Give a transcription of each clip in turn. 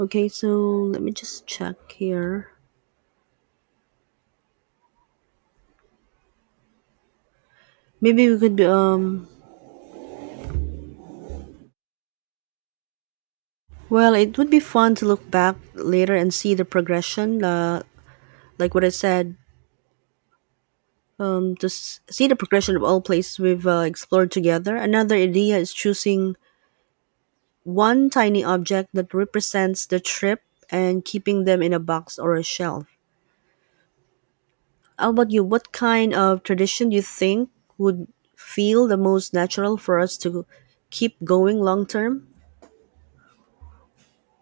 Okay, so let me just check here. Maybe we could be well, it would be fun to look back later and see the progression, like what I said, to see the progression of all places we've explored together. Another idea is choosing one tiny object that represents the trip and keeping them in a box or a shelf. How about you? What kind of tradition do you think would feel the most natural for us to keep going long term?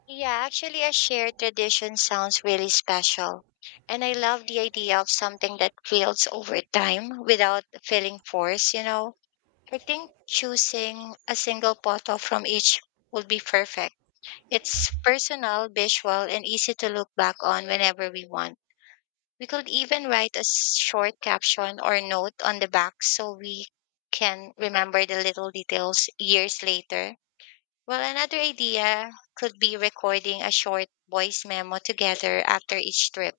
Yeah, actually, a shared tradition sounds really special. And I love the idea of something that builds over time without feeling forced. I think choosing a single photo from each would be perfect. It's personal, visual, and easy to look back on whenever we want. We could even write a short caption or note on the back so we can remember the little details years later. Well, another idea could be recording a short voice memo together after each trip,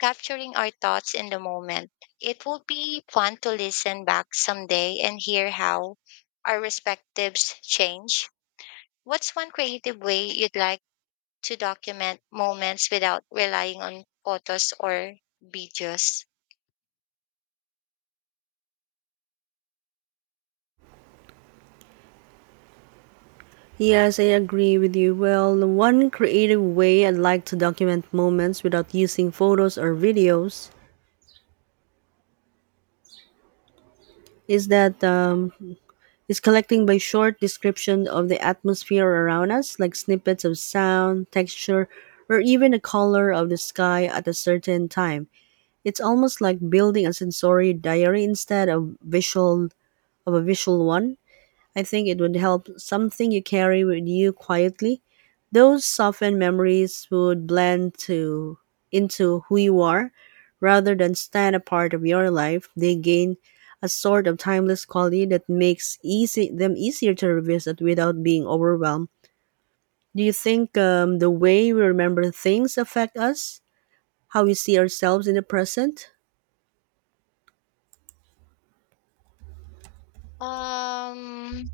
capturing our thoughts in the moment. It would be fun to listen back someday and hear how our respectives change. What's one creative way you'd like to document moments without relying on photos or videos? Yes, I agree with you. Well, one creative way I'd like to document moments without using photos or videos is that is collecting by short description of the atmosphere around us, like snippets of sound, texture, or even the color of the sky at a certain time. It's almost like building a sensory diary instead of visual of a visual one. I think it would help something you carry with you quietly. Those softened memories would blend to into who you are rather than stand a part of your life. They gain a sort of timeless quality that makes easy them easier to revisit without being overwhelmed. Do you think the way we remember things affect us, how we see ourselves in the present? Um,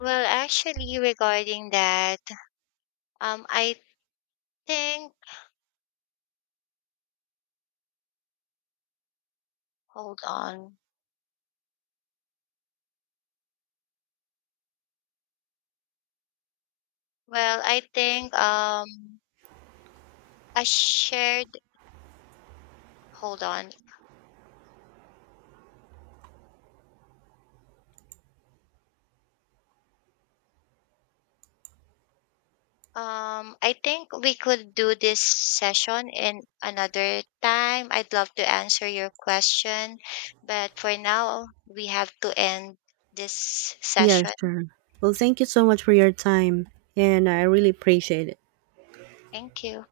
well, actually, regarding that, I think, hold on. Well, I think a shared hold on. I think we could do this session in another time. I'd love to answer your question, but for now we have to end this Yes, session. sure. Well, thank you so much for your time, and I really appreciate it. Thank you.